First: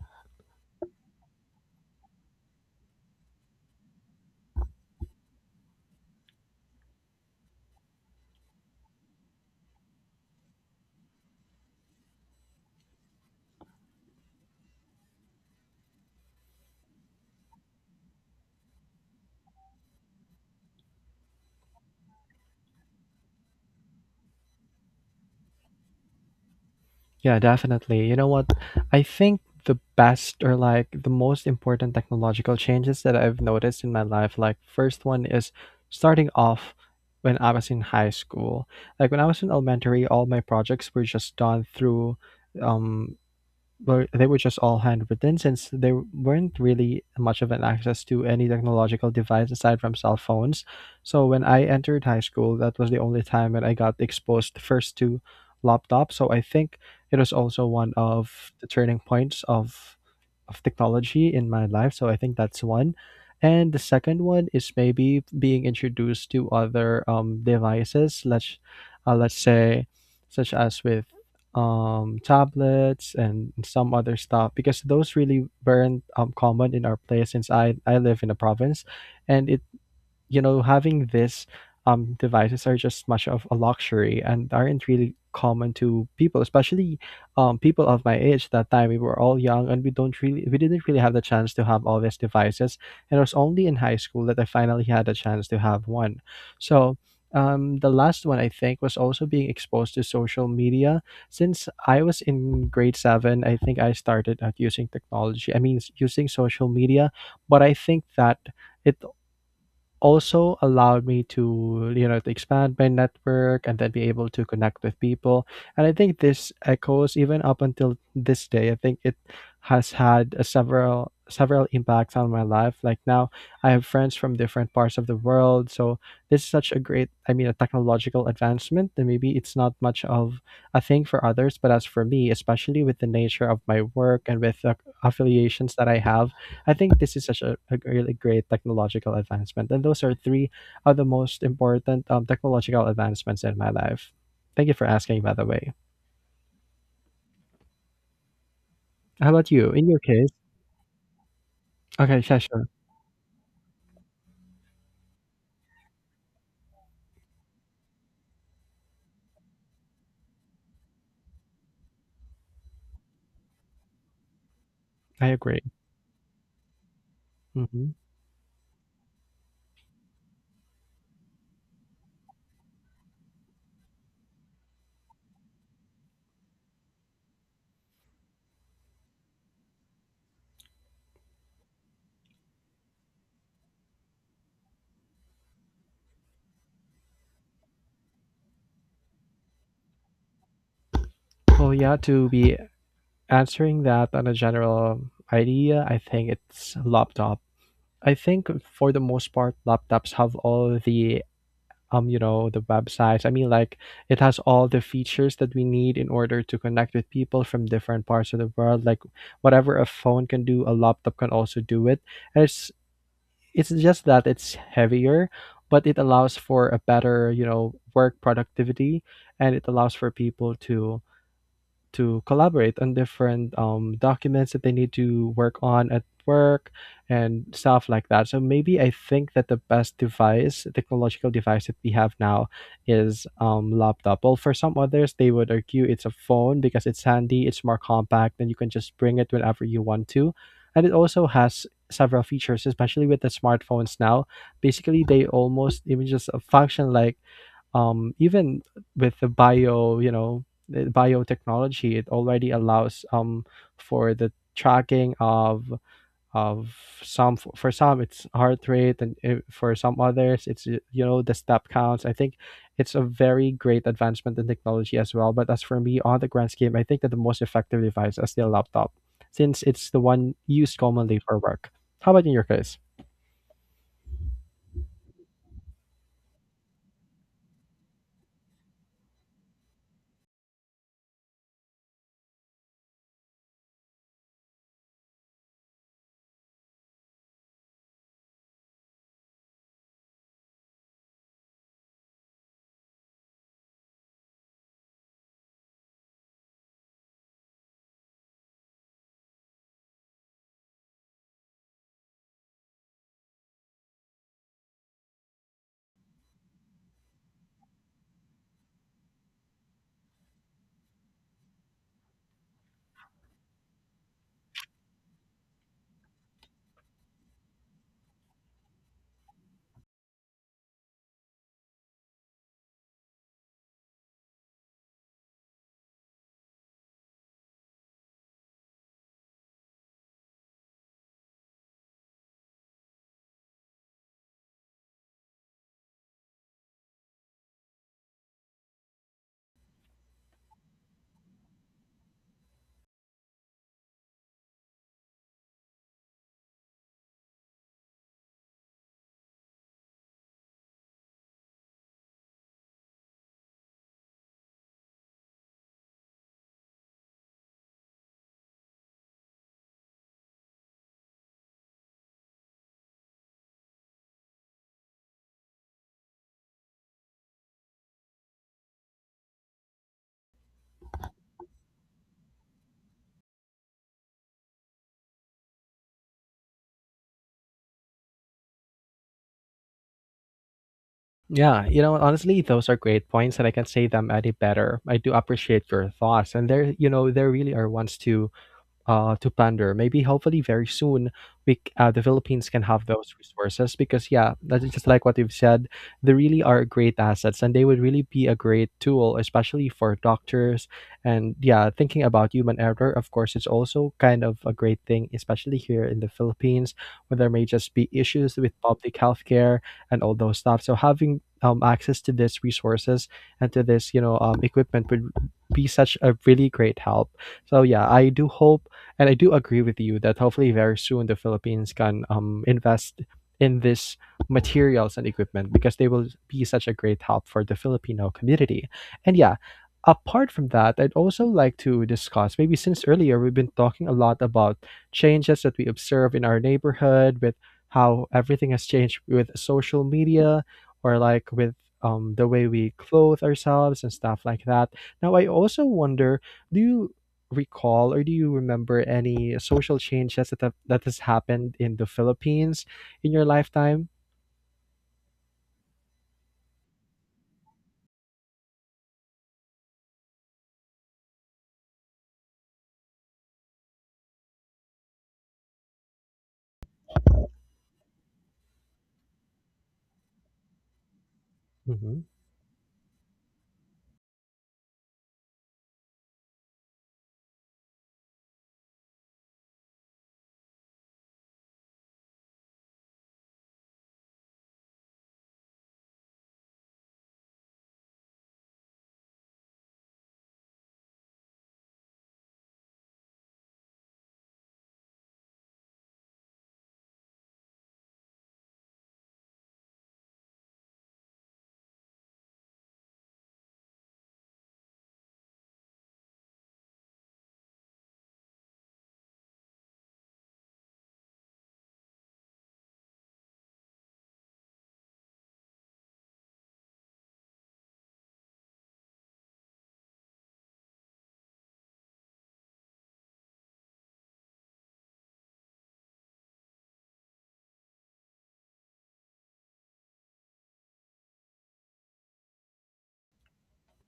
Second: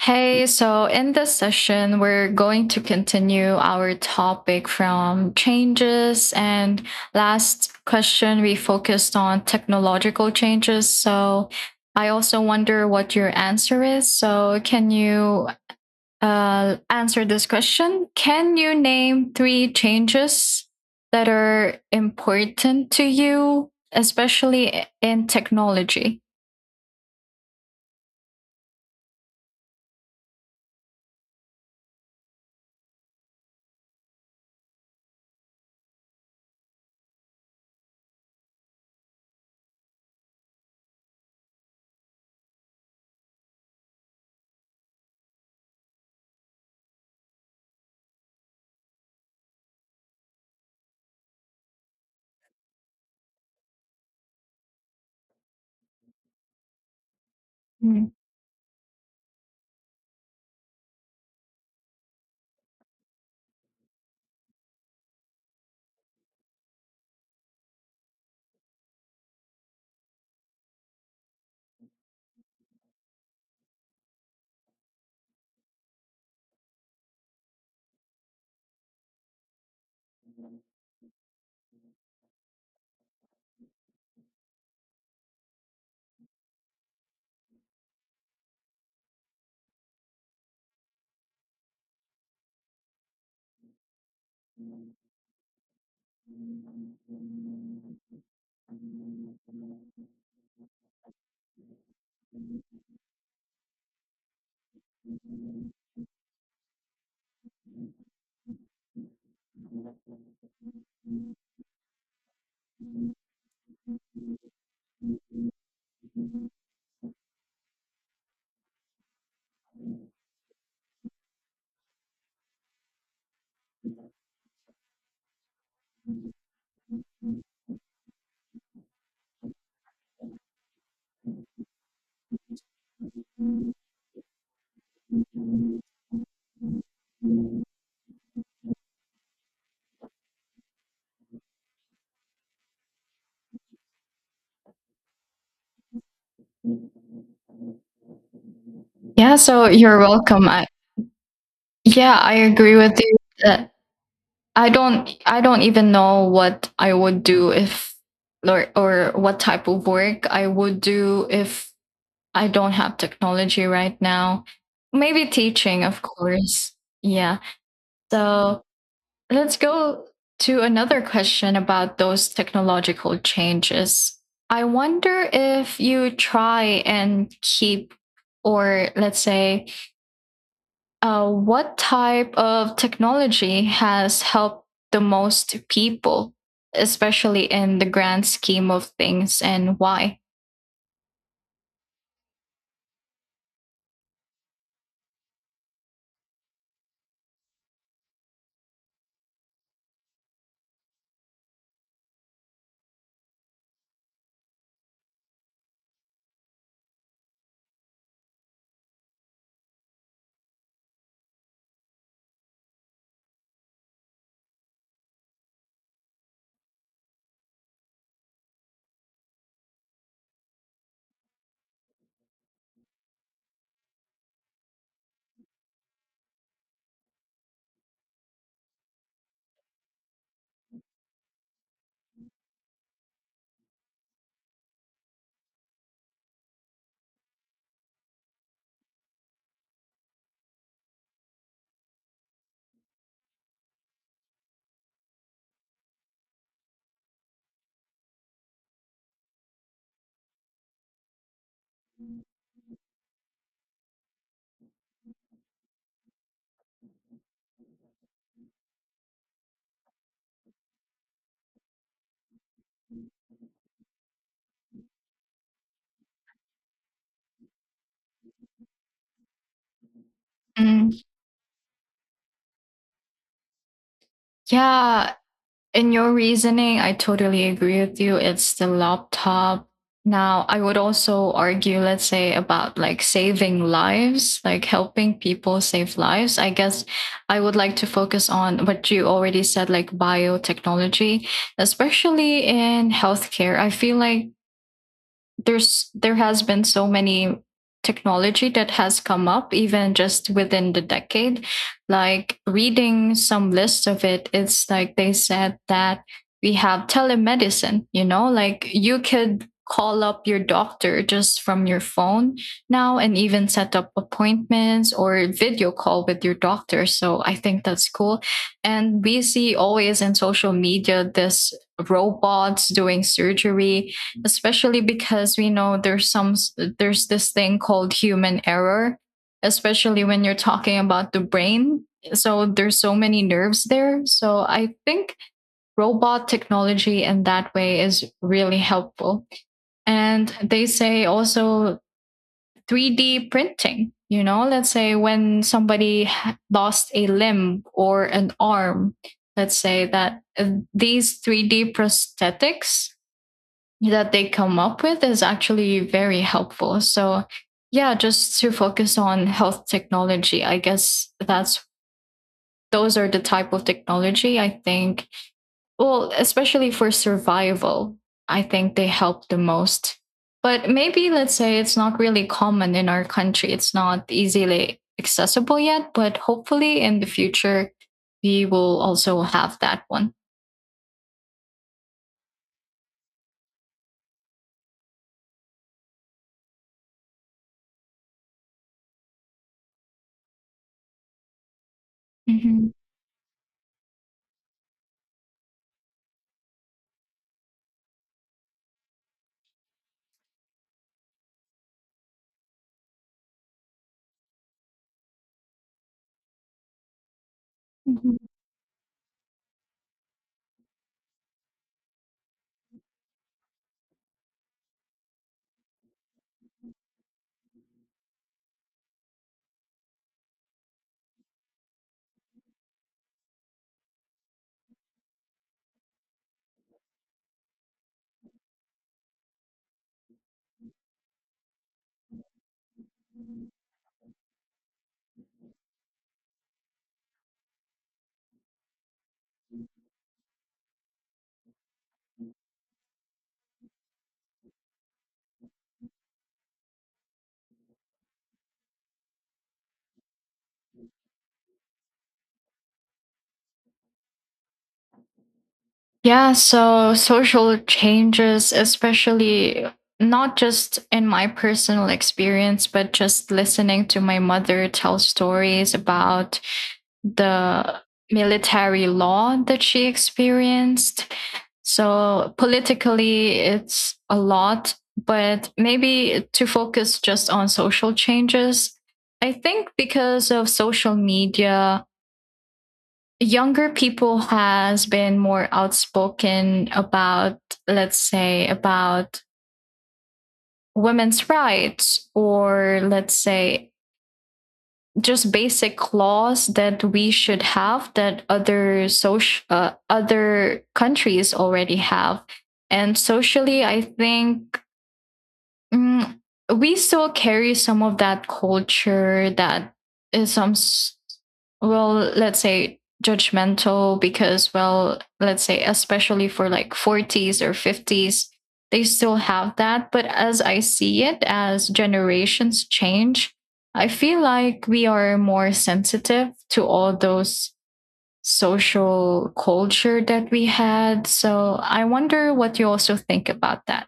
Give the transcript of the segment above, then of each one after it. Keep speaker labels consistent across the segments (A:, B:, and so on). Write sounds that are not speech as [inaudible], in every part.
A: Hey, so in this session, we're going to continue our topic from changes. And last question, we focused on technological changes. So I also wonder what your answer is. So, can you answer this question? Can you name three changes that are important to you, especially in technology?
B: Yeah, definitely. You know what? I think the best or like the most important technological changes that I've noticed in my life, like first one is starting off when I was in high school. Like when I was in elementary, all my projects were just done through um were they were just all handwritten since there weren't really much of an access to any technological device aside from cell phones. So when I entered high school, that was the only time when I got exposed first to laptops. So I think it was also one
A: Mm.
B: of the turning points of technology in my life. So I think that's one. And the second one is maybe being introduced to other devices. Let's say such as with tablets and some other stuff because those really weren't common in our place since I live in the province and having this devices are just much of a luxury and aren't really common to people, especially people of my age. That time we were all young and we didn't really have the chance to have all these devices. And it was only in high school that I finally had a chance to have one. So. The last one I think was also being exposed to social media. Since I was in grade seven, I think I started at using technology. I mean, using social media, but I think that it also allowed me to you know to expand my network and then be able to connect with people. And I think this echoes even up until this day. I think it has had a several impacts on my life, like now I have friends from different parts of the world. So this is such a great, I mean a technological advancement that maybe it's not much of a thing for others, but as for me, especially with the nature of my work and with the affiliations that I have, I think this is such a really great technological advancement. And those are three of the most important technological advancements in my life. Thank you for asking, by the way. How
A: Yeah,
B: about
A: so
B: you? In
A: you're
B: your case?
A: welcome. Yeah,
B: Okay,
A: I
B: yeah, sure.
A: agree with you that I don't even know what I would do if or what type of work I would do if I don't have technology right now. Maybe
B: I agree.
A: teaching, of course. Yeah.
B: Hmm.
A: So let's go to another question about those technological changes. I wonder if you try and keep or let's say what type of technology has helped the most people, especially in the grand scheme of things, and why?
B: Well, yeah, to be answering that on a general idea, I think it's laptop. I think for the most part, laptops have all the you know the websites, I mean, like it has all the features that we need in order to connect with people from different parts of the world, like whatever a phone can do a laptop can also do it, and it's just that it's heavier, but it allows for a better work productivity, and it allows for people to collaborate on different documents that they need to work on at work and stuff like that. So maybe I think that the best device, technological device that we have now is laptop. Well, for some others, they would argue it's a phone because it's handy, it's more compact, and you can just bring it whenever you want to. And it also has several features, especially with the smartphones now. Basically, they almost even just function like even with the the biotechnology, it already allows for the tracking of some for some it's heart rate, and for some others it's the step counts. I think it's a very great advancement in technology as well, but as for me on the grand scheme, I think that the most effective device is still laptop, since it's the one used
A: Mm,
B: commonly for work. How about in your case?
A: yeah, in your reasoning, I totally agree with you. It's the laptop. Now, I would also argue, let's say, about like saving lives, like helping people save lives. I guess I would like to focus on what you already said, like biotechnology, especially in healthcare. I feel like there has been so many technology that has come up even just within the decade, like reading some list of it, it's like they said that we have telemedicine. You know, like you could call up your doctor just from your phone now and even set up appointments or video call with your doctor. So I think that's cool. And we see always in social media this robots doing surgery, especially because we know there's some there's this thing called human error, especially when you're talking about the brain. So there's so many nerves there, so I think robot technology in that way is really helpful. And they say also 3D printing, you know, let's say when somebody lost a limb or an arm, let's say that these 3D prosthetics that they come up with is actually very helpful. So, yeah, just to focus on health technology, I guess that's those are the type of technology I think, well, especially for survival, I think they help the most. But maybe let's say it's not really common in our country. It's not easily accessible yet, but hopefully in the future, we will also have that one.
B: Yeah, honestly, those are great points, and I can say them any better. I do appreciate your thoughts, and there really are ones to ponder. Maybe hopefully very soon the Philippines can
A: Mhm.
B: have [laughs] those resources, because yeah, that's just like what you've said. They really are great assets, and they would really be a great tool, especially for doctors. And yeah, thinking about human error, of course, it's also kind of a great thing, especially here in the Philippines, where there may just be
A: Mhm.
B: issues with public healthcare and all those stuff. So having access to these resources and to this equipment would be such a really great help. So yeah, I do hope, and I do agree with you, that hopefully very soon the Philippines can invest in this materials and equipment because they will be such a great help for the Filipino community. And yeah, apart from that, I'd also like to discuss, maybe since earlier we've been talking a lot about changes that we observe in our neighborhood with how everything has changed with social media, or like with the way we clothe ourselves and stuff like that. Now, I also wonder, do you recall, or do you remember any social changes that has happened in the Philippines in your lifetime?
A: Yeah, so social changes, especially not just in my personal experience, but just listening to my mother tell stories about the military law that she experienced.
B: Mhm.
A: So, politically, it's a lot, but maybe to focus just on social changes, I think because of social media, younger people has been more outspoken about, let's say about women's rights, or let's say just basic laws that we should have that other social other countries already have. And socially I think, Mm, we still carry some of that culture that is well, let's say judgmental, because well, let's say especially for like 40s or 50s, they still have that. But as I see it, as generations change, I feel like we are more sensitive to all those social culture that we had. So I wonder what you also think about that.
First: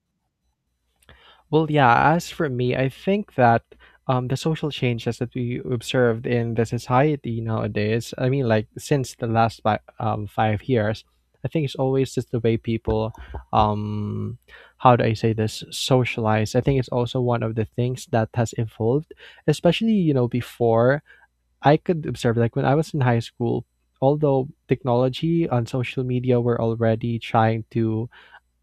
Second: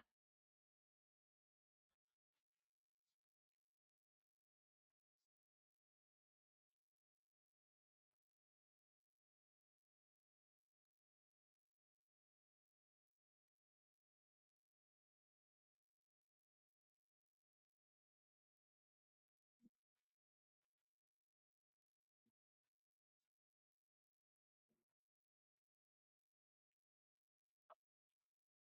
B: Well, yeah, as for me, I think that the social changes that we observed in the society nowadays, I mean, like since the last 5 years, I think it's always just the way people, um, how do I say this, socialize. I think it's also one of the things that has evolved, especially, before I could observe, like when I was in high school, although technology on social media were already trying to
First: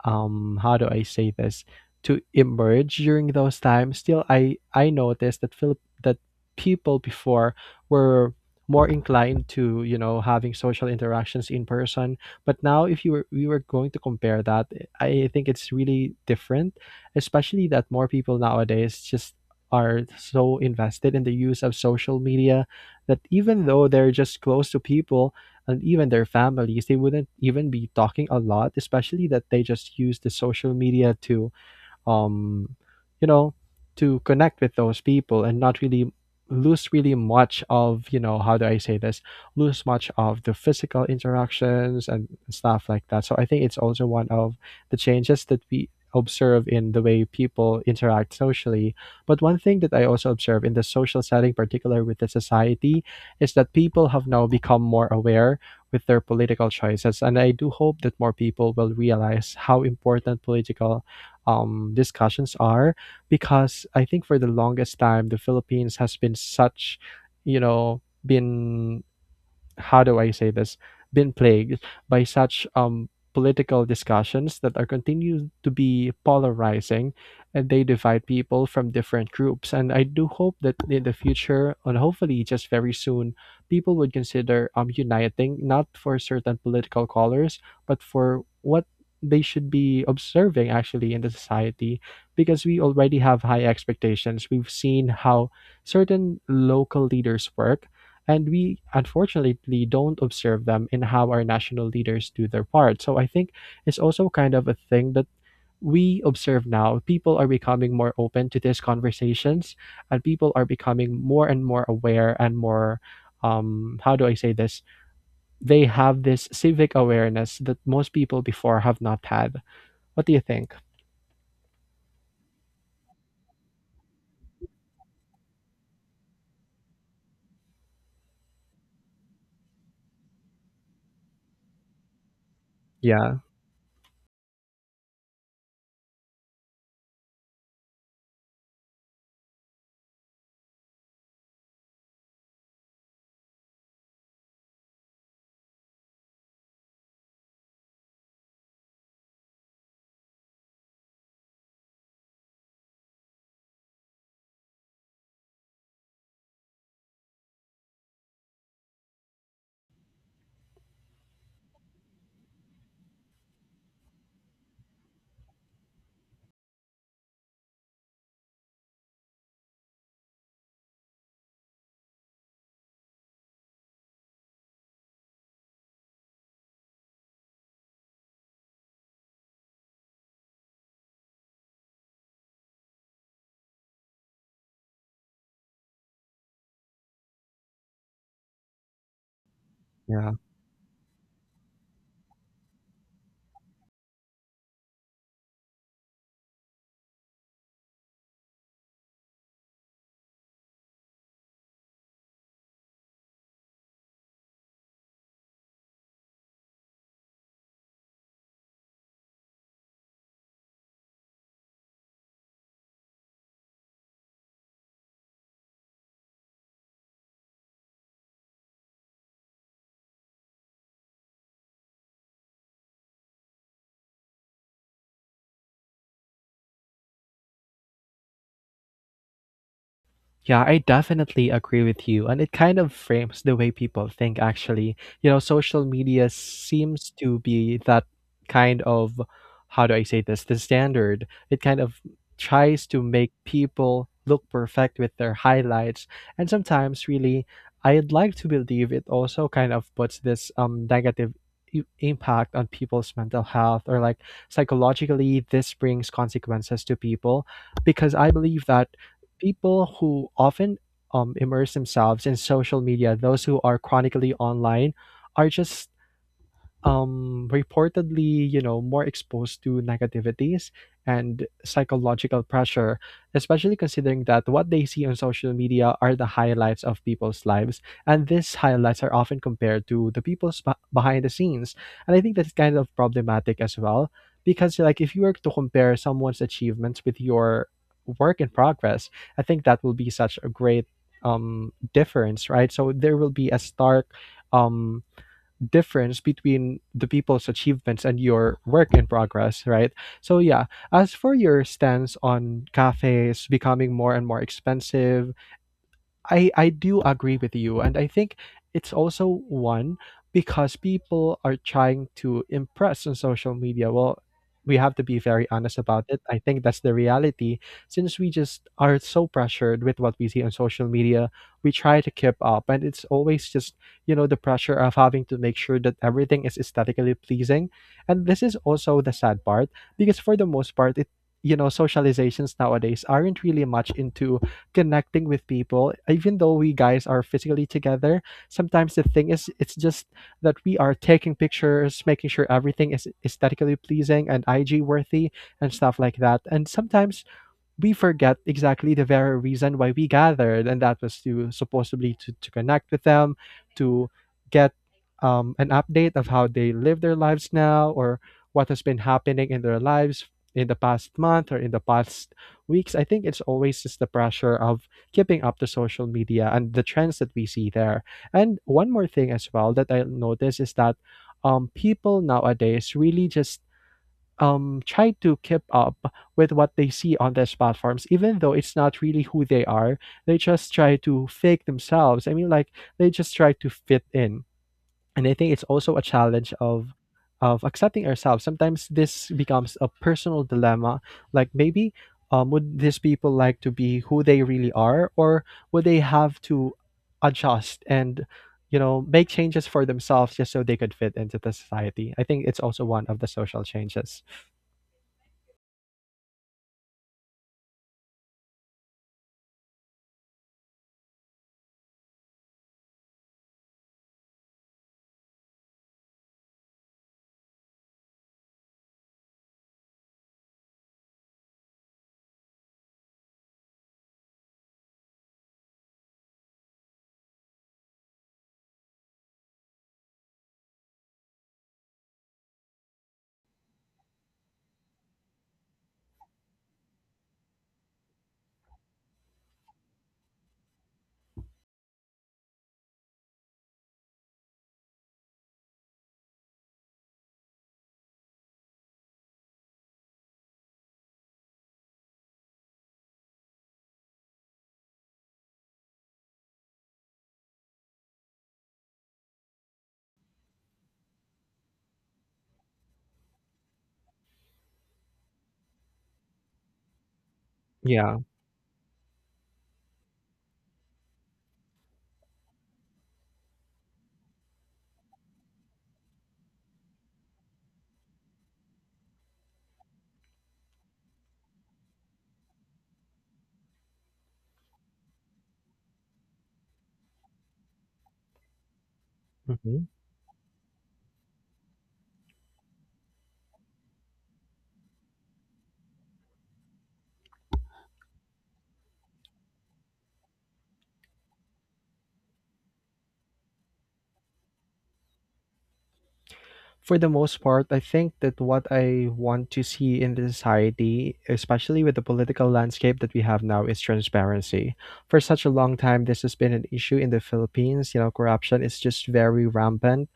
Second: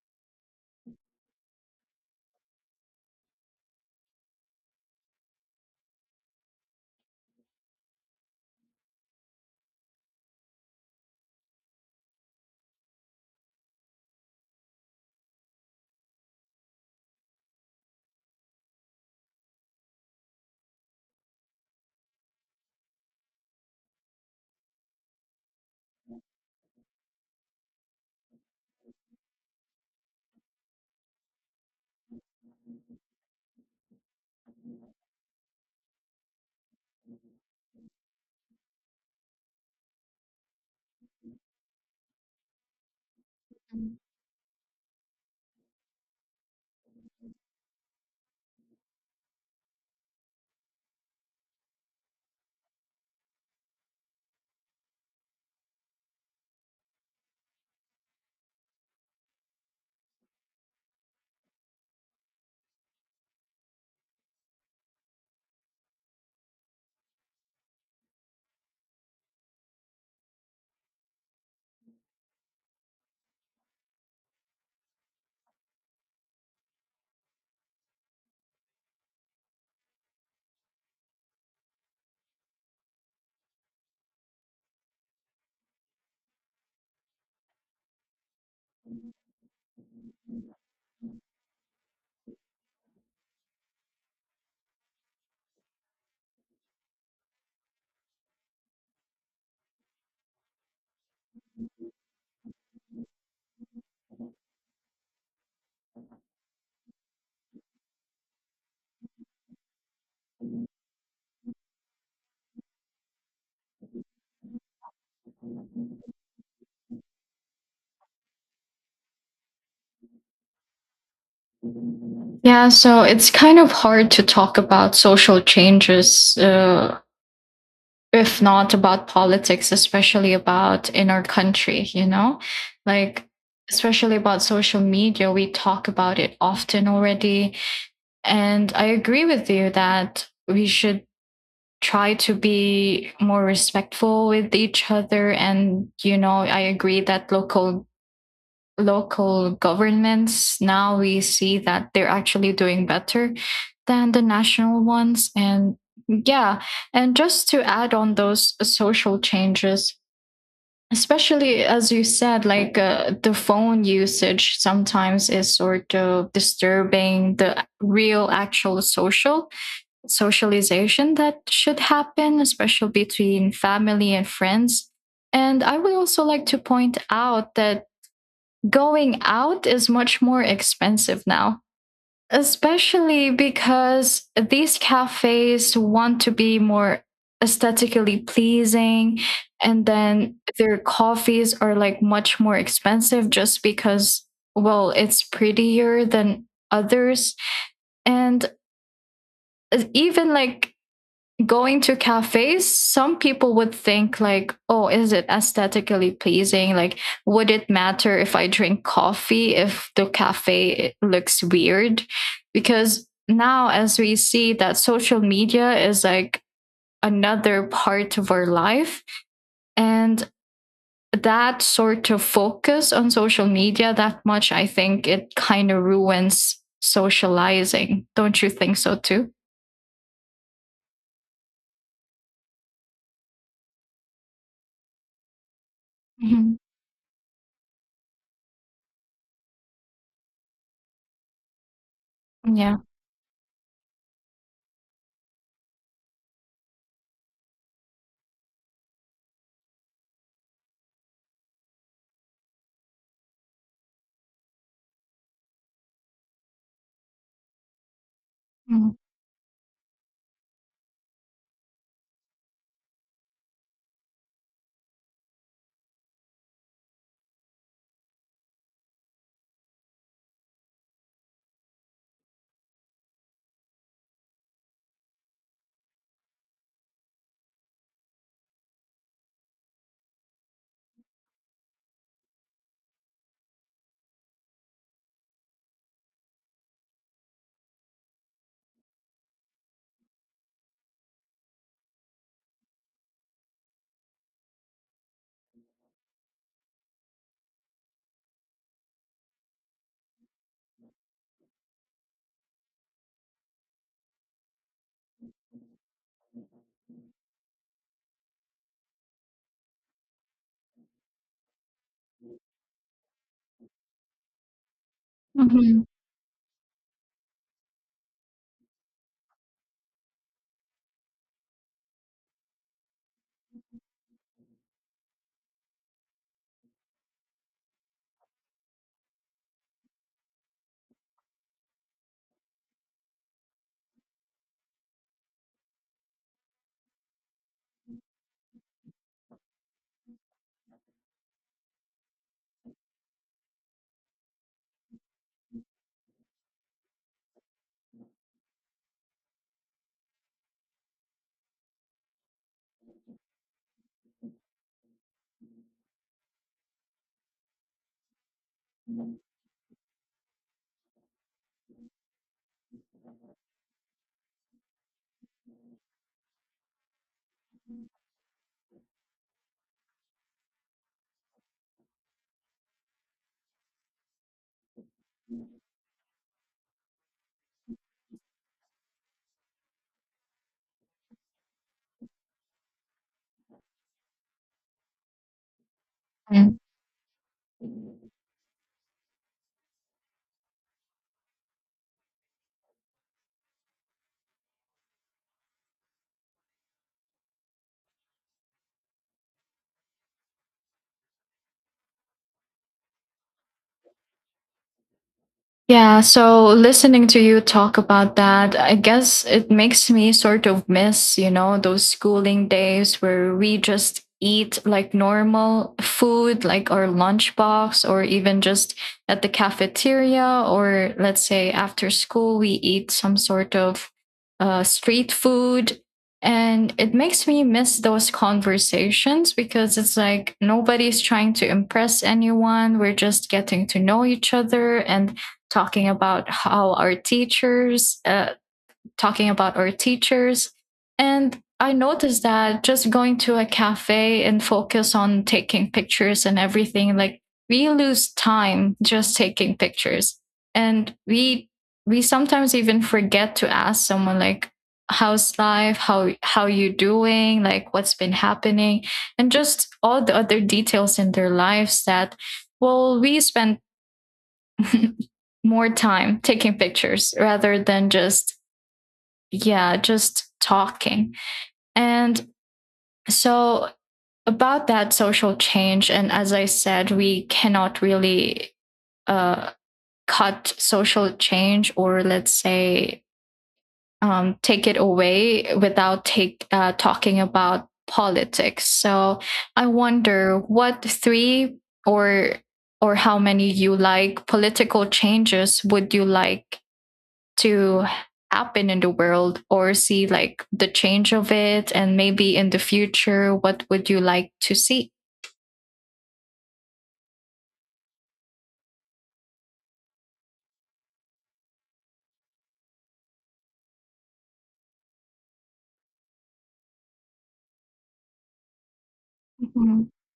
B: how do I say this, to emerge during those times. Still, I noticed that people before were more inclined to having social interactions in person. But now, if you were we were going to compare that, I think it's really different, especially that more people nowadays just are so invested in the use of social media, that even though they're just close to people and even their families, they wouldn't even be talking a lot, especially that they just use the social media um, you know, to connect with those people and not really lose really much of, how do I say this? Lose much of the physical interactions and stuff like that. So I think it's also one of the changes that we observe in the way people interact socially. But one thing that I also observe in the social setting, particular with the society, is that people have now become more aware with their political choices. And I do hope that more people will realize how important political discussions are, because I think for the longest time the Philippines has been such, been, how do I say this, been plagued by such political discussions that are continued to be polarizing, and they divide people from different groups. And I do hope that in the future, and hopefully just very soon, people would consider uniting not for certain political colors, but for what they should be observing actually in the society, because we already have high expectations. We've seen how certain local leaders work, and we unfortunately don't observe them in how our national leaders do their part. So I think it's also kind of a thing that we observe now, people are becoming more open to these conversations, and people are becoming more and more aware, and more, how do I say this, they have this civic awareness that most people before have not had. What do you think?
A: Yeah, so it's kind of hard to talk about social changes if not about politics, especially about in our country, you know? Like,
B: Yeah,
A: especially about social media, we talk about it often already. And I agree with you that we should try to be more respectful with each other. And, you know, I agree that local governments now we see that they're actually doing better than the national ones. And yeah, and just to add on those social changes, especially as you said, like the phone usage sometimes is sort of disturbing the real actual socialization that should happen, especially between family and friends. And I would also like to point out that going out is much more expensive now, especially because these cafes want to be more aesthetically pleasing, and
B: yeah.
A: then their coffees are like much more expensive just because, well, it's prettier than others. And even like going to cafes, some people would think like, oh, is it aesthetically pleasing? Like, would it matter if I drink coffee if the cafe looks weird? Because now, as we see that social media is like another part of our life, and that sort of focus on social media that much, I think it kind of ruins socializing. Don't you think so too?
B: Yeah, I definitely agree with you. And it kind of frames the way people think, actually. You know, social media
A: Mm-hmm.
B: seems to be that kind of, how do I say this, the standard. It kind of
A: Yeah.
B: tries to make people look perfect with their highlights. And sometimes, really, I'd like to believe it also kind of puts this negative impact on people's mental health, or like psychologically this brings consequences to people, because I believe that
A: Mm-hmm.
B: people who often immerse themselves in social media, those who are chronically online, are just reportedly, more exposed to negativities and psychological pressure, especially considering that what they see on social media are the highlights of people's lives. And these highlights are often compared to the people's behind the scenes. And I think that's kind of problematic as well, because, like, if you were to compare someone's achievements with your work in progress, I think that will be such a great difference, right? So there will be a stark um difference between the people's achievements and your work in progress, right? So yeah, as for your stance on cafes becoming more and more expensive, I do agree with you, and I think it's also one because people are trying to impress on social media. Well, we have to be very honest
A: Mm-hmm.
B: about it. I think that's the reality. Since we just are so pressured with what we see on social media, we try to keep up, and it's always just the pressure of having to make sure that everything is aesthetically pleasing. And this is also the sad part because for the most part, it you know socializations nowadays aren't really much into connecting with people even though we guys are physically together. Sometimes the thing is it's just that we are taking pictures, making sure everything is aesthetically pleasing and IG worthy and stuff like that. And sometimes we forget exactly the very reason why we gathered, and that was to supposedly to, connect with them, to get an update of how they live their lives now or what has been happening in their lives in the past month or in the past weeks. I think it's always just the pressure of keeping up to social media and the trends that we see there. And one more thing as well that I notice is that people nowadays really just try to keep up with what they see on these platforms, even though it's not really who they are. They just try to fake themselves. I mean, like, they just try to fit in. And I think it's also a challenge of accepting ourselves. Sometimes this becomes a personal dilemma, like maybe would these people like to be who they really are, or would they have to adjust and, make changes for themselves just so they could fit into the society. I think it's also one of the social changes.
A: Yeah, so listening to you talk about that, I guess it makes me sort of miss, you know, those schooling days where we just eat like normal food, like our lunchbox, or even just at the cafeteria, or let's say after school, we eat some sort of street food. And it makes me miss those conversations because it's like nobody's trying to impress anyone. We're just getting to know each other and talking about how our teachers, uh, talking about our teachers. And I noticed that just going to a cafe and focus on taking pictures and everything, like we lose time just taking pictures. And we sometimes even forget to ask someone like, how's life, how you doing, like what's been happening, and just all the other details in their lives. That well, we spend [laughs] more time taking pictures rather than
B: Yeah.
A: just, yeah, just talking. And so, about that social change, and as I said, we cannot really uh, cut social change, or let's say take it away without take talking about politics. So I
B: Mhm.
A: wonder what three or or how many you like political changes would you like to happen in the world, or see like the change of it, and maybe in the future what would you like to see?
B: For the most part, I think that what I want to see in the society, especially with the political landscape that we have now, is transparency. For such a long time, this has been an issue in the Philippines. You know, corruption is just very
A: Mhm.
B: rampant,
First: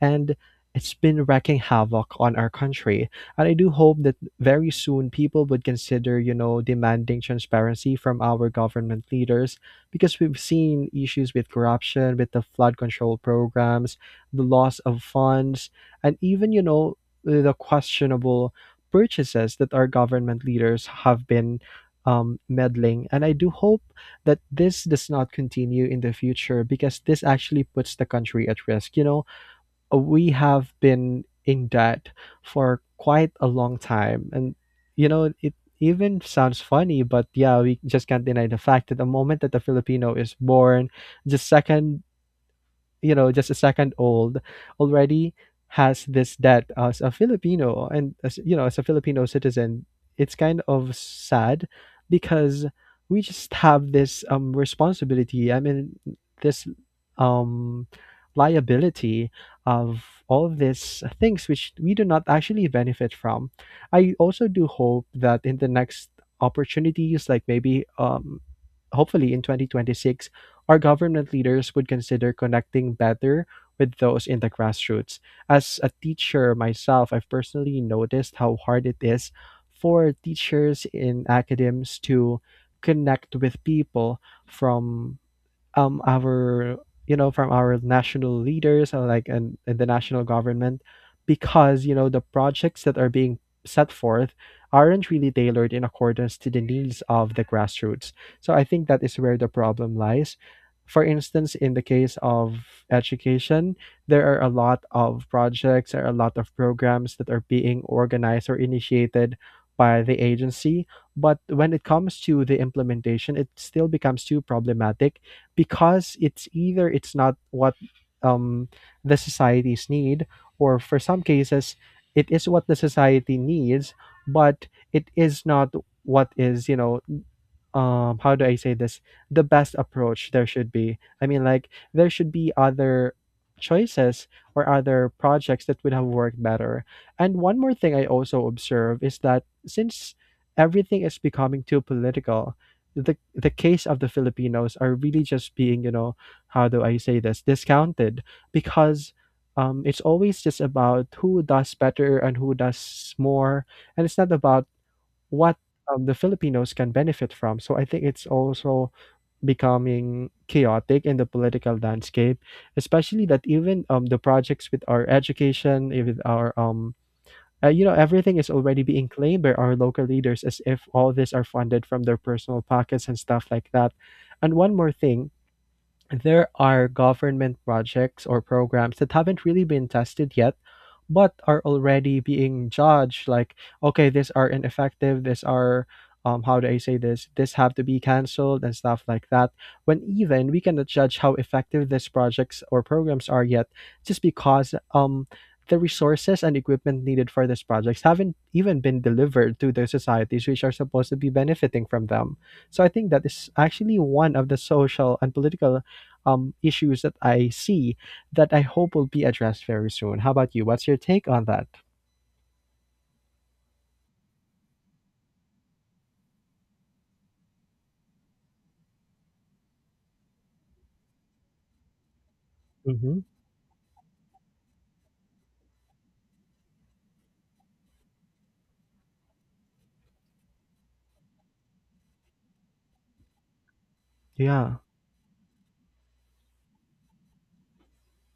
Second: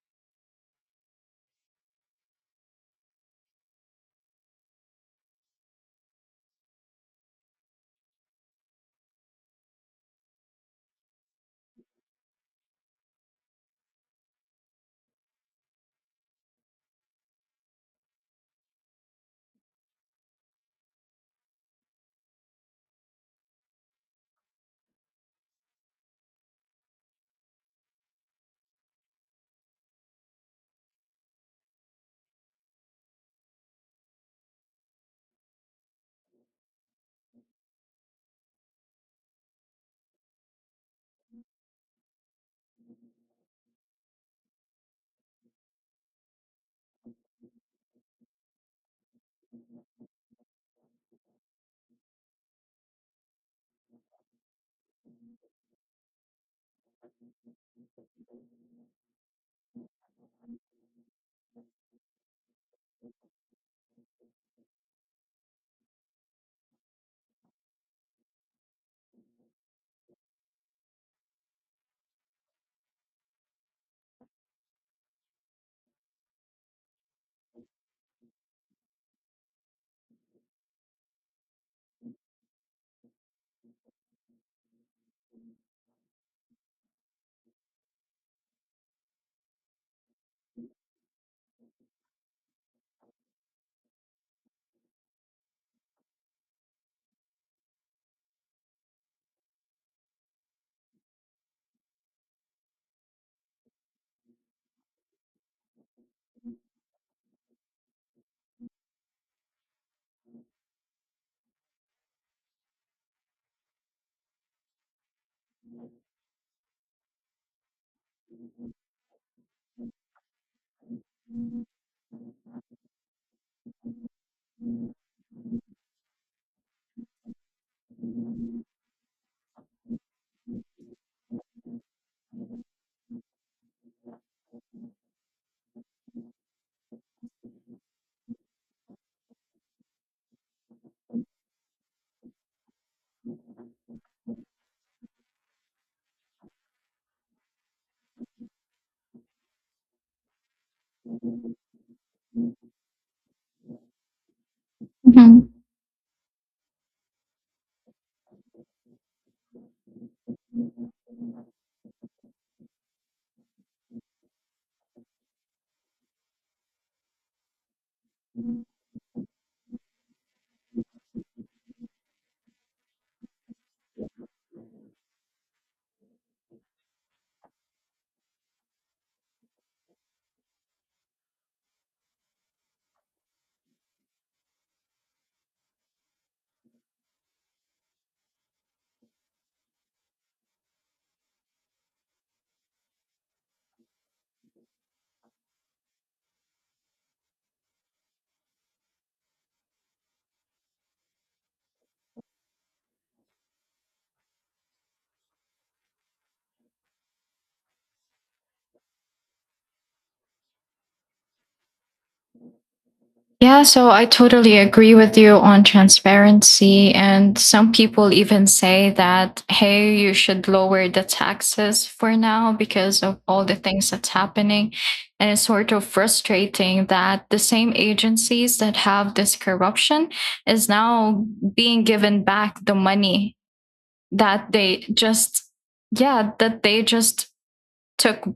B: and it's been wreaking havoc on our country. And I do hope that very soon people would consider, you know, demanding transparency from our government leaders, because we've seen issues with corruption, with the flood control programs, the loss of funds, and even, you know, the questionable purchases that our government leaders have been meddling. And I do hope that this does not continue in the future because this actually puts the country at risk. You know, we have been in debt for quite a long time, and you know, it even sounds funny, but yeah, we just can't deny the fact that the moment that the Filipino is born, the second, you know, just a second old, already has this debt as a Filipino and, as you know, as a Filipino citizen. It's kind of sad because we just have this responsibility, I mean, this um liability of all these things which we do not actually benefit from. I also do hope that in the next opportunities, like maybe hopefully in 2026 our government leaders would consider connecting better with those in the grassroots. As a teacher myself, I've personally noticed how hard it is for teachers in academics to connect with people from our, you know, from our national leaders and like and the national government, because you know the projects that are being set forth aren't really tailored in accordance to the needs of the grassroots. So I think that is where the problem lies. For instance, in the case of education, there are a lot of projects, there are a lot of programs that are being organized or initiated by the agency, but when it comes to the implementation, it still becomes too problematic, because it's either it's not what um, the societies need, or for some cases, it is what the society needs, but it is not what is, you know, how do I say this, the best approach there should be. I mean, like, there should be other choices or other projects that would have worked better. And one more thing I also observe is that since everything is becoming too political, the case of the Filipinos are really just being, you know, how do I say this, discounted, because it's always just about who does better and who does more, and it's not about
A: Mhm.
B: what, the Filipinos can benefit from. So I think it's also becoming chaotic in the political landscape, especially that even the projects with our education, eh, with our you know, everything is already being claimed by our local leaders as if all this are funded from their personal pockets and stuff like that. And one more thing, there are government projects or programs that haven't really been tested yet, but are already being judged like, okay, these are ineffective, these are, how do I say this? This have to be canceled and stuff like that. When even we cannot judge how effective these projects or programs are yet, just because the resources and equipment needed for these projects haven't even been delivered to the societies which are supposed to be benefiting from them. So I think that is actually one of the social and political issues that I see, that I hope will be addressed very soon. How about you? What's your take on that?
A: Yeah, so I totally agree with you on transparency. And some people even say that, hey, you should lower the taxes for now because
B: Mm-hmm.
A: of all the things that's happening. And it's sort of frustrating that the same agencies that have this corruption is now being given back the money that
B: Yeah.
A: they just, yeah, that they just took,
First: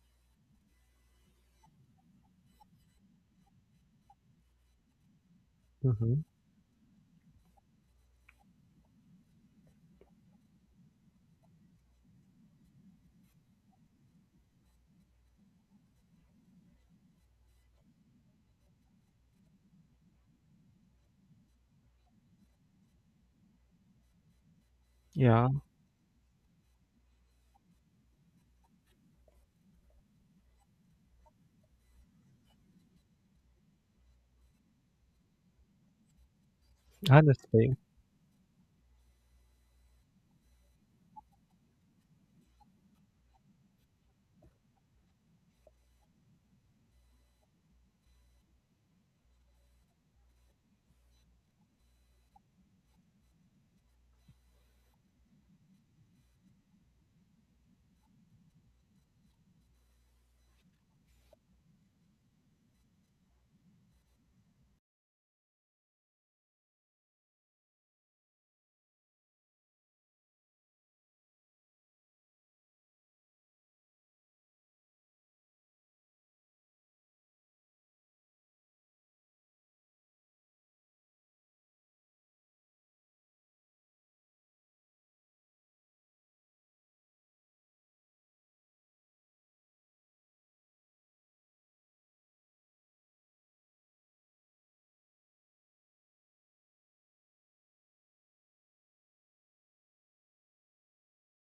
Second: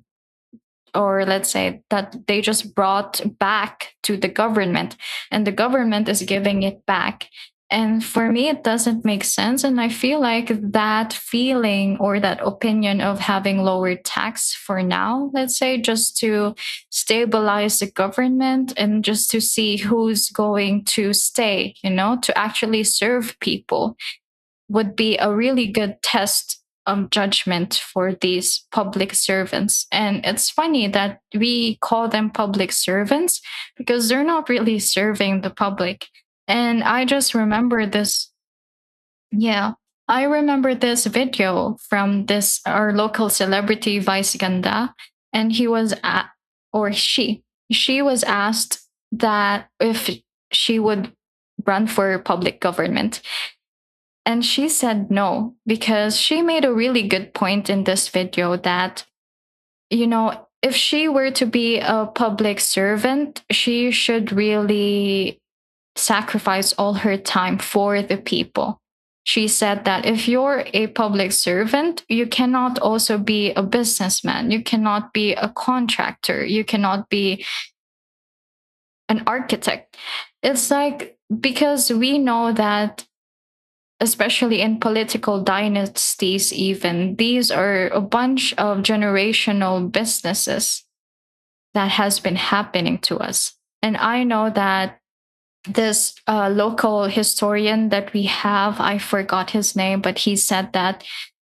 A: or let's say that they just brought back to the government, and the government is
B: Mm-hmm.
A: giving it back. And for me it doesn't make sense, and I feel like that feeling or that opinion of having lower tax for now, let's say, just to stabilize the government and just to see who's going to stay, you know, to actually serve people, would be a
B: Yeah.
A: really good test of judgment for these public servants. And it's funny that we call them public servants because they're not really serving the public. And I just
B: Honestly.
A: remember this. Yeah, I remember this video from this our local celebrity Vice Ganda, and he was at, or she was asked that if she would run for public government, and she said no, because she made a really good point in this video that, you know, if she were to be a public servant, she should really sacrifice all her time for the people. She said that if you're a public servant, you cannot also be a businessman. You cannot be a contractor. You cannot be an architect. It's like because we know that especially in political dynasties, even these are a bunch of generational businesses that has been happening to us. And I know that this local historian that we have, I forgot his name, but he said that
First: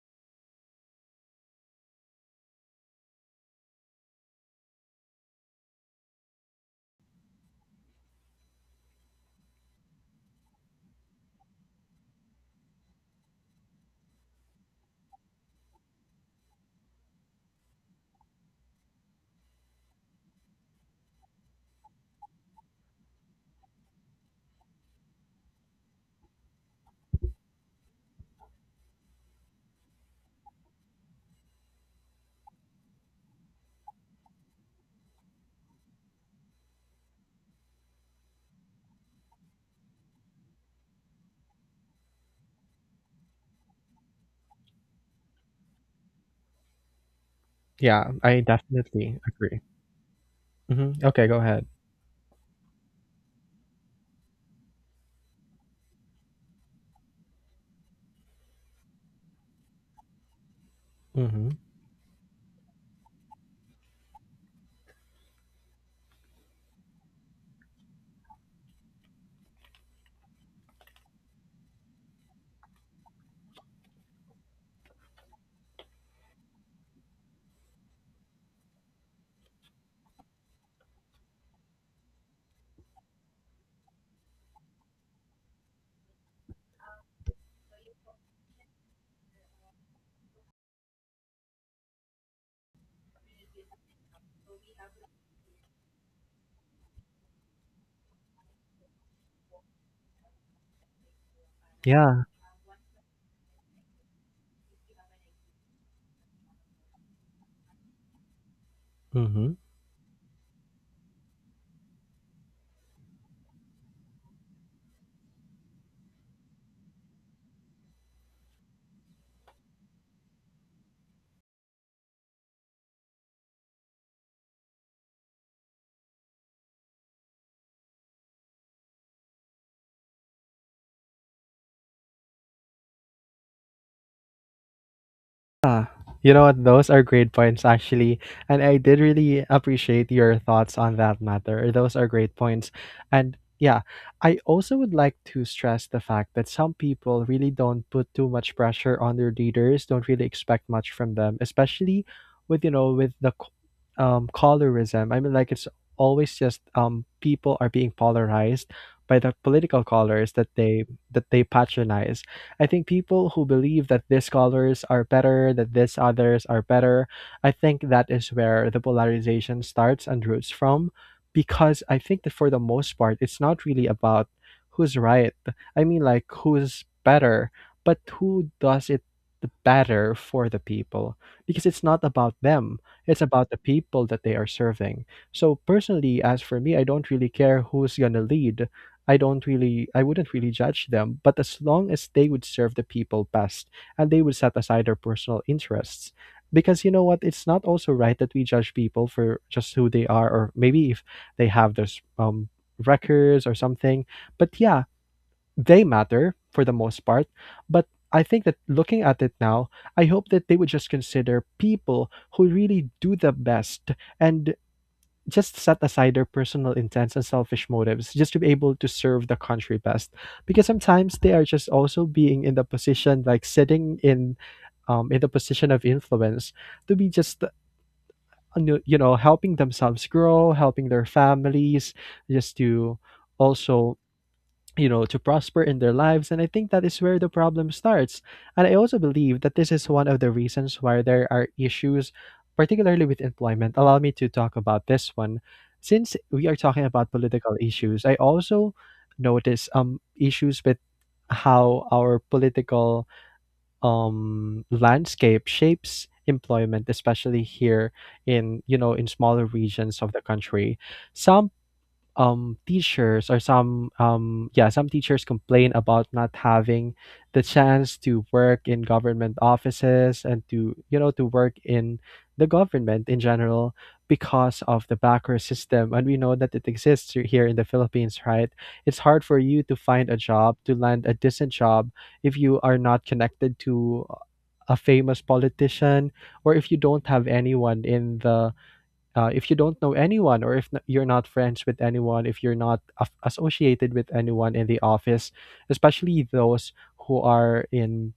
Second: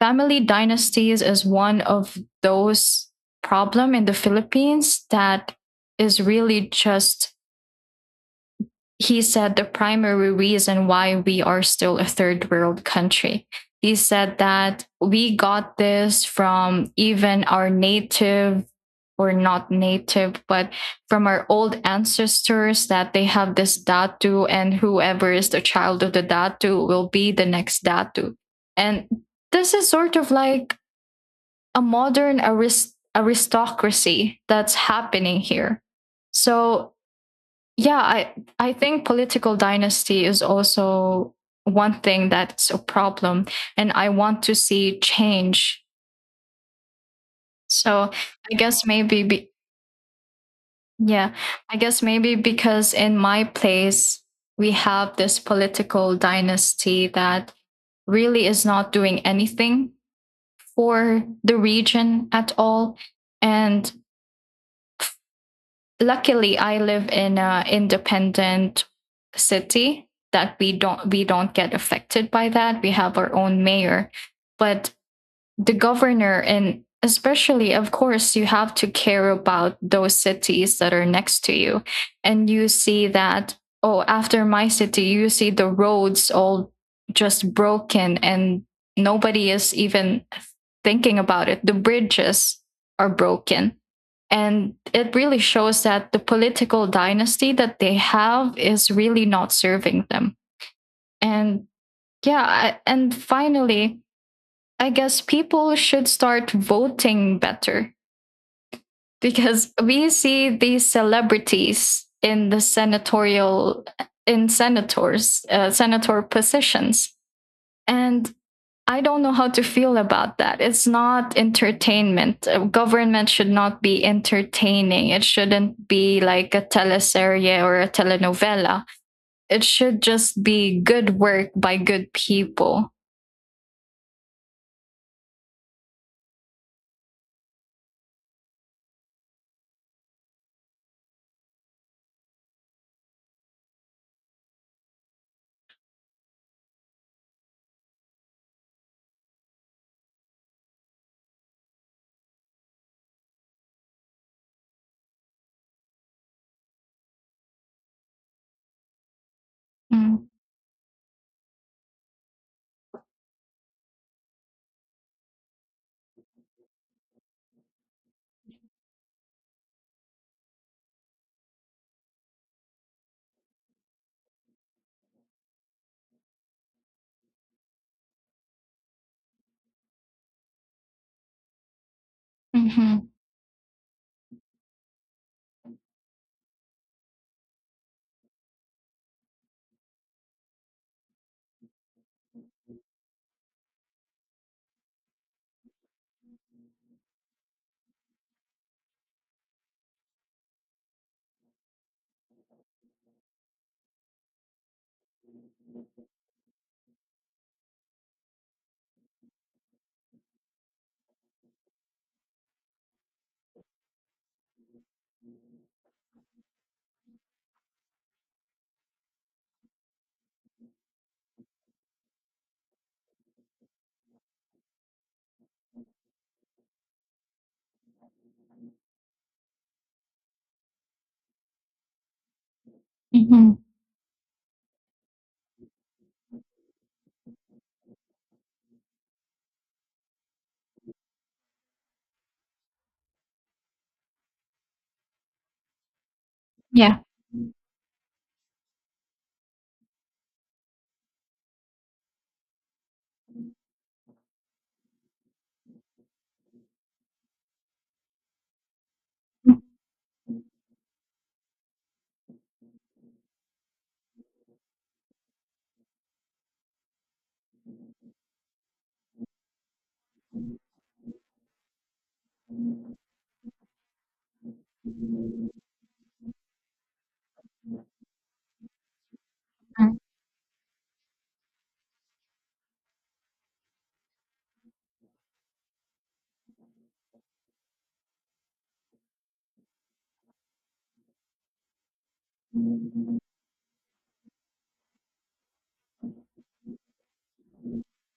A: family dynasties is one of those problem in the Philippines that is really just, he said the primary reason why we are still a third-world country. He said that we got this from even our native, or not native, but from our old ancestors, that they have this datu, and whoever is the child of the datu will be the next datu. And this is sort of like a modern aristocracy that's happening here. So yeah, I think political dynasty is also one thing that's a problem, and I want to see change. So
B: Yeah, I
A: i guess
B: definitely
A: maybe be,
B: agree. Mm-hmm. Okay,
A: yeah,
B: go ahead.
A: I guess maybe because in my place we have this political dynasty that really is not doing anything for
B: Mm-hmm.
A: the region at all. And luckily I live in an independent city that we don't get affected by that. We have our own mayor. But the governor, and especially of course you have to care about those cities that are next to you, and you see that, oh, after my city you see the roads all just broken, and nobody is even thinking about it. The bridges are broken, and it really shows that the political dynasty that they have is really not serving them. And
B: Yeah.
A: yeah, and finally I guess people should start voting better,
B: Mm-hmm.
A: because we see these celebrities in the senatorial, in senators senator positions. And I don't know how to feel about that. It's not entertainment. Government should not be entertaining. It shouldn't be like a teleserie or a telenovela. It should just be good work by good people.
B: Ah, you know what? Those are great points, actually. And I did really appreciate your thoughts on that matter. Those are great points. And yeah, I also would like to stress the fact that some people really don't put too much pressure on their leaders, don't really expect much from them, especially with, you know, with colorism. I mean, like, it's always just, people are being polarized by the political
A: Mm.
B: colors that they patronize. I think people who believe that these colors are better, that these others are better, I think that is where the polarization starts and roots from. Because I think that for the most part, it's not really about who's right. I mean, like, who's better, but who does it the better for the people? Because it's not about them,
A: Mhm.
B: it's about the people that they are serving. So, personally, as for me, I don't really care who's going to lead. I don't really, I wouldn't really judge them, but as long as they would serve the people best and they would set aside their personal interests. Because you know what, it's not also right that we judge people for just who they are, or maybe if they have those records or something. But yeah, they matter for the most part. But I think that looking at it now, I hope that they would just consider people who really do the best and just set aside their personal intents and selfish motives just to be able to serve the country best, because sometimes they are just also being in the position, like sitting in the position of influence, to be just, you know, helping themselves grow, helping their families just to
A: Mhm.
B: also, you know, to prosper in their lives. And I think that is where the problem starts. And I also believe that this is one of the reasons why there are issues, particularly with employment. Allow me to talk about this one. Since we are talking
A: Yeah.
B: about political issues, I also notice issues with how our political landscape shapes employment, especially here in, you know, in smaller regions of the country. Some teachers or some yeah, some teachers complain about not having the chance to work in government offices and to, you know, to work in the government in general, because of the backer system, and we know that it exists here in the Philippines, right? It's hard for you to
A: Mm-hmm.
B: find a job, to land a decent job if you are not connected to a famous politician, or if you don't have anyone in the, if you don't know anyone, or if you're not friends with anyone, if you're not associated with anyone in the office, especially those who are in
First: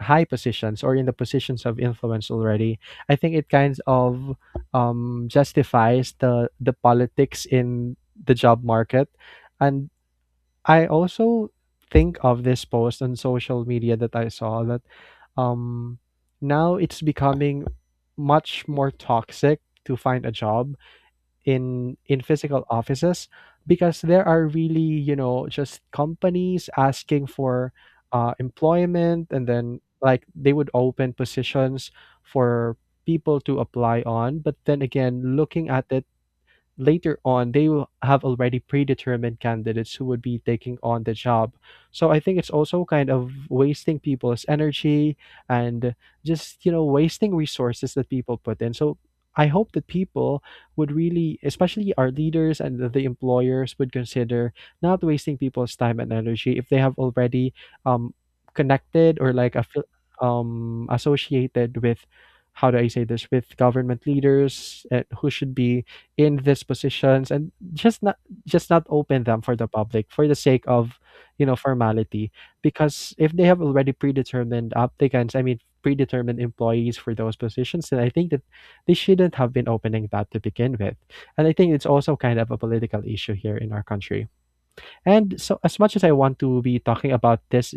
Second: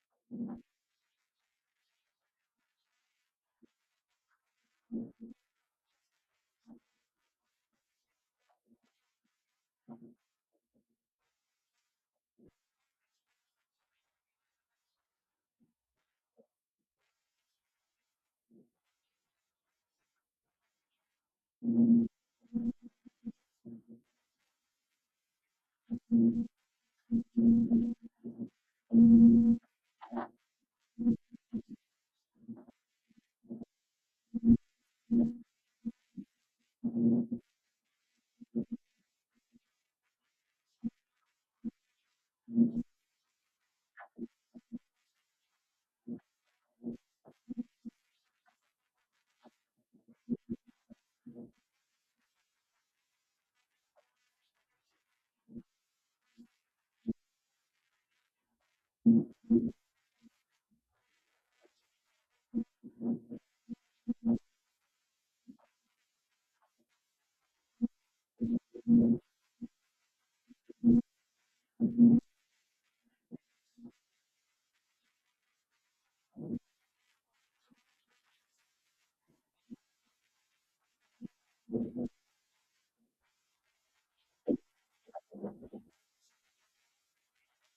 B: high positions or in the positions of influence already. I think it kind of justifies the politics in the job market. And I also think of this post on social media that I saw, that um, now it's becoming much more toxic to find a job in physical offices, because there are really, you know, just companies asking for employment and then like they would open positions for people to apply on, but then again, looking at it later on, they will have already predetermined candidates who would be taking on the job. So I think it's also kind of wasting people's energy and, just you know, wasting resources that people put in. So I hope that people would really, especially our leaders and the employers, would consider not wasting people's time and energy if they have already um connected, or like associated with, how do I say this, with government leaders, who should be in these positions, and just not, just not open them for the public for the sake of, you know, formality. Because if they have already predetermined applicants, I mean predetermined employees for those positions, then I think that they shouldn't have been opening that to begin with. And I think it's also kind of a political issue here in our country. And so, as much as I want to be talking about this,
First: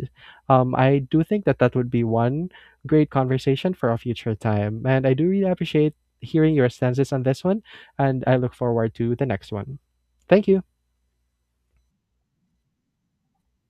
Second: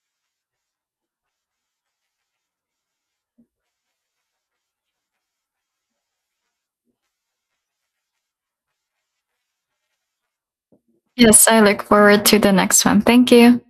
B: I do think that that would be one great conversation for a future time. And I do really appreciate hearing your stances on this one, and I look forward to the next one. Thank you.
A: Yes, I look forward to the next one. Thank you.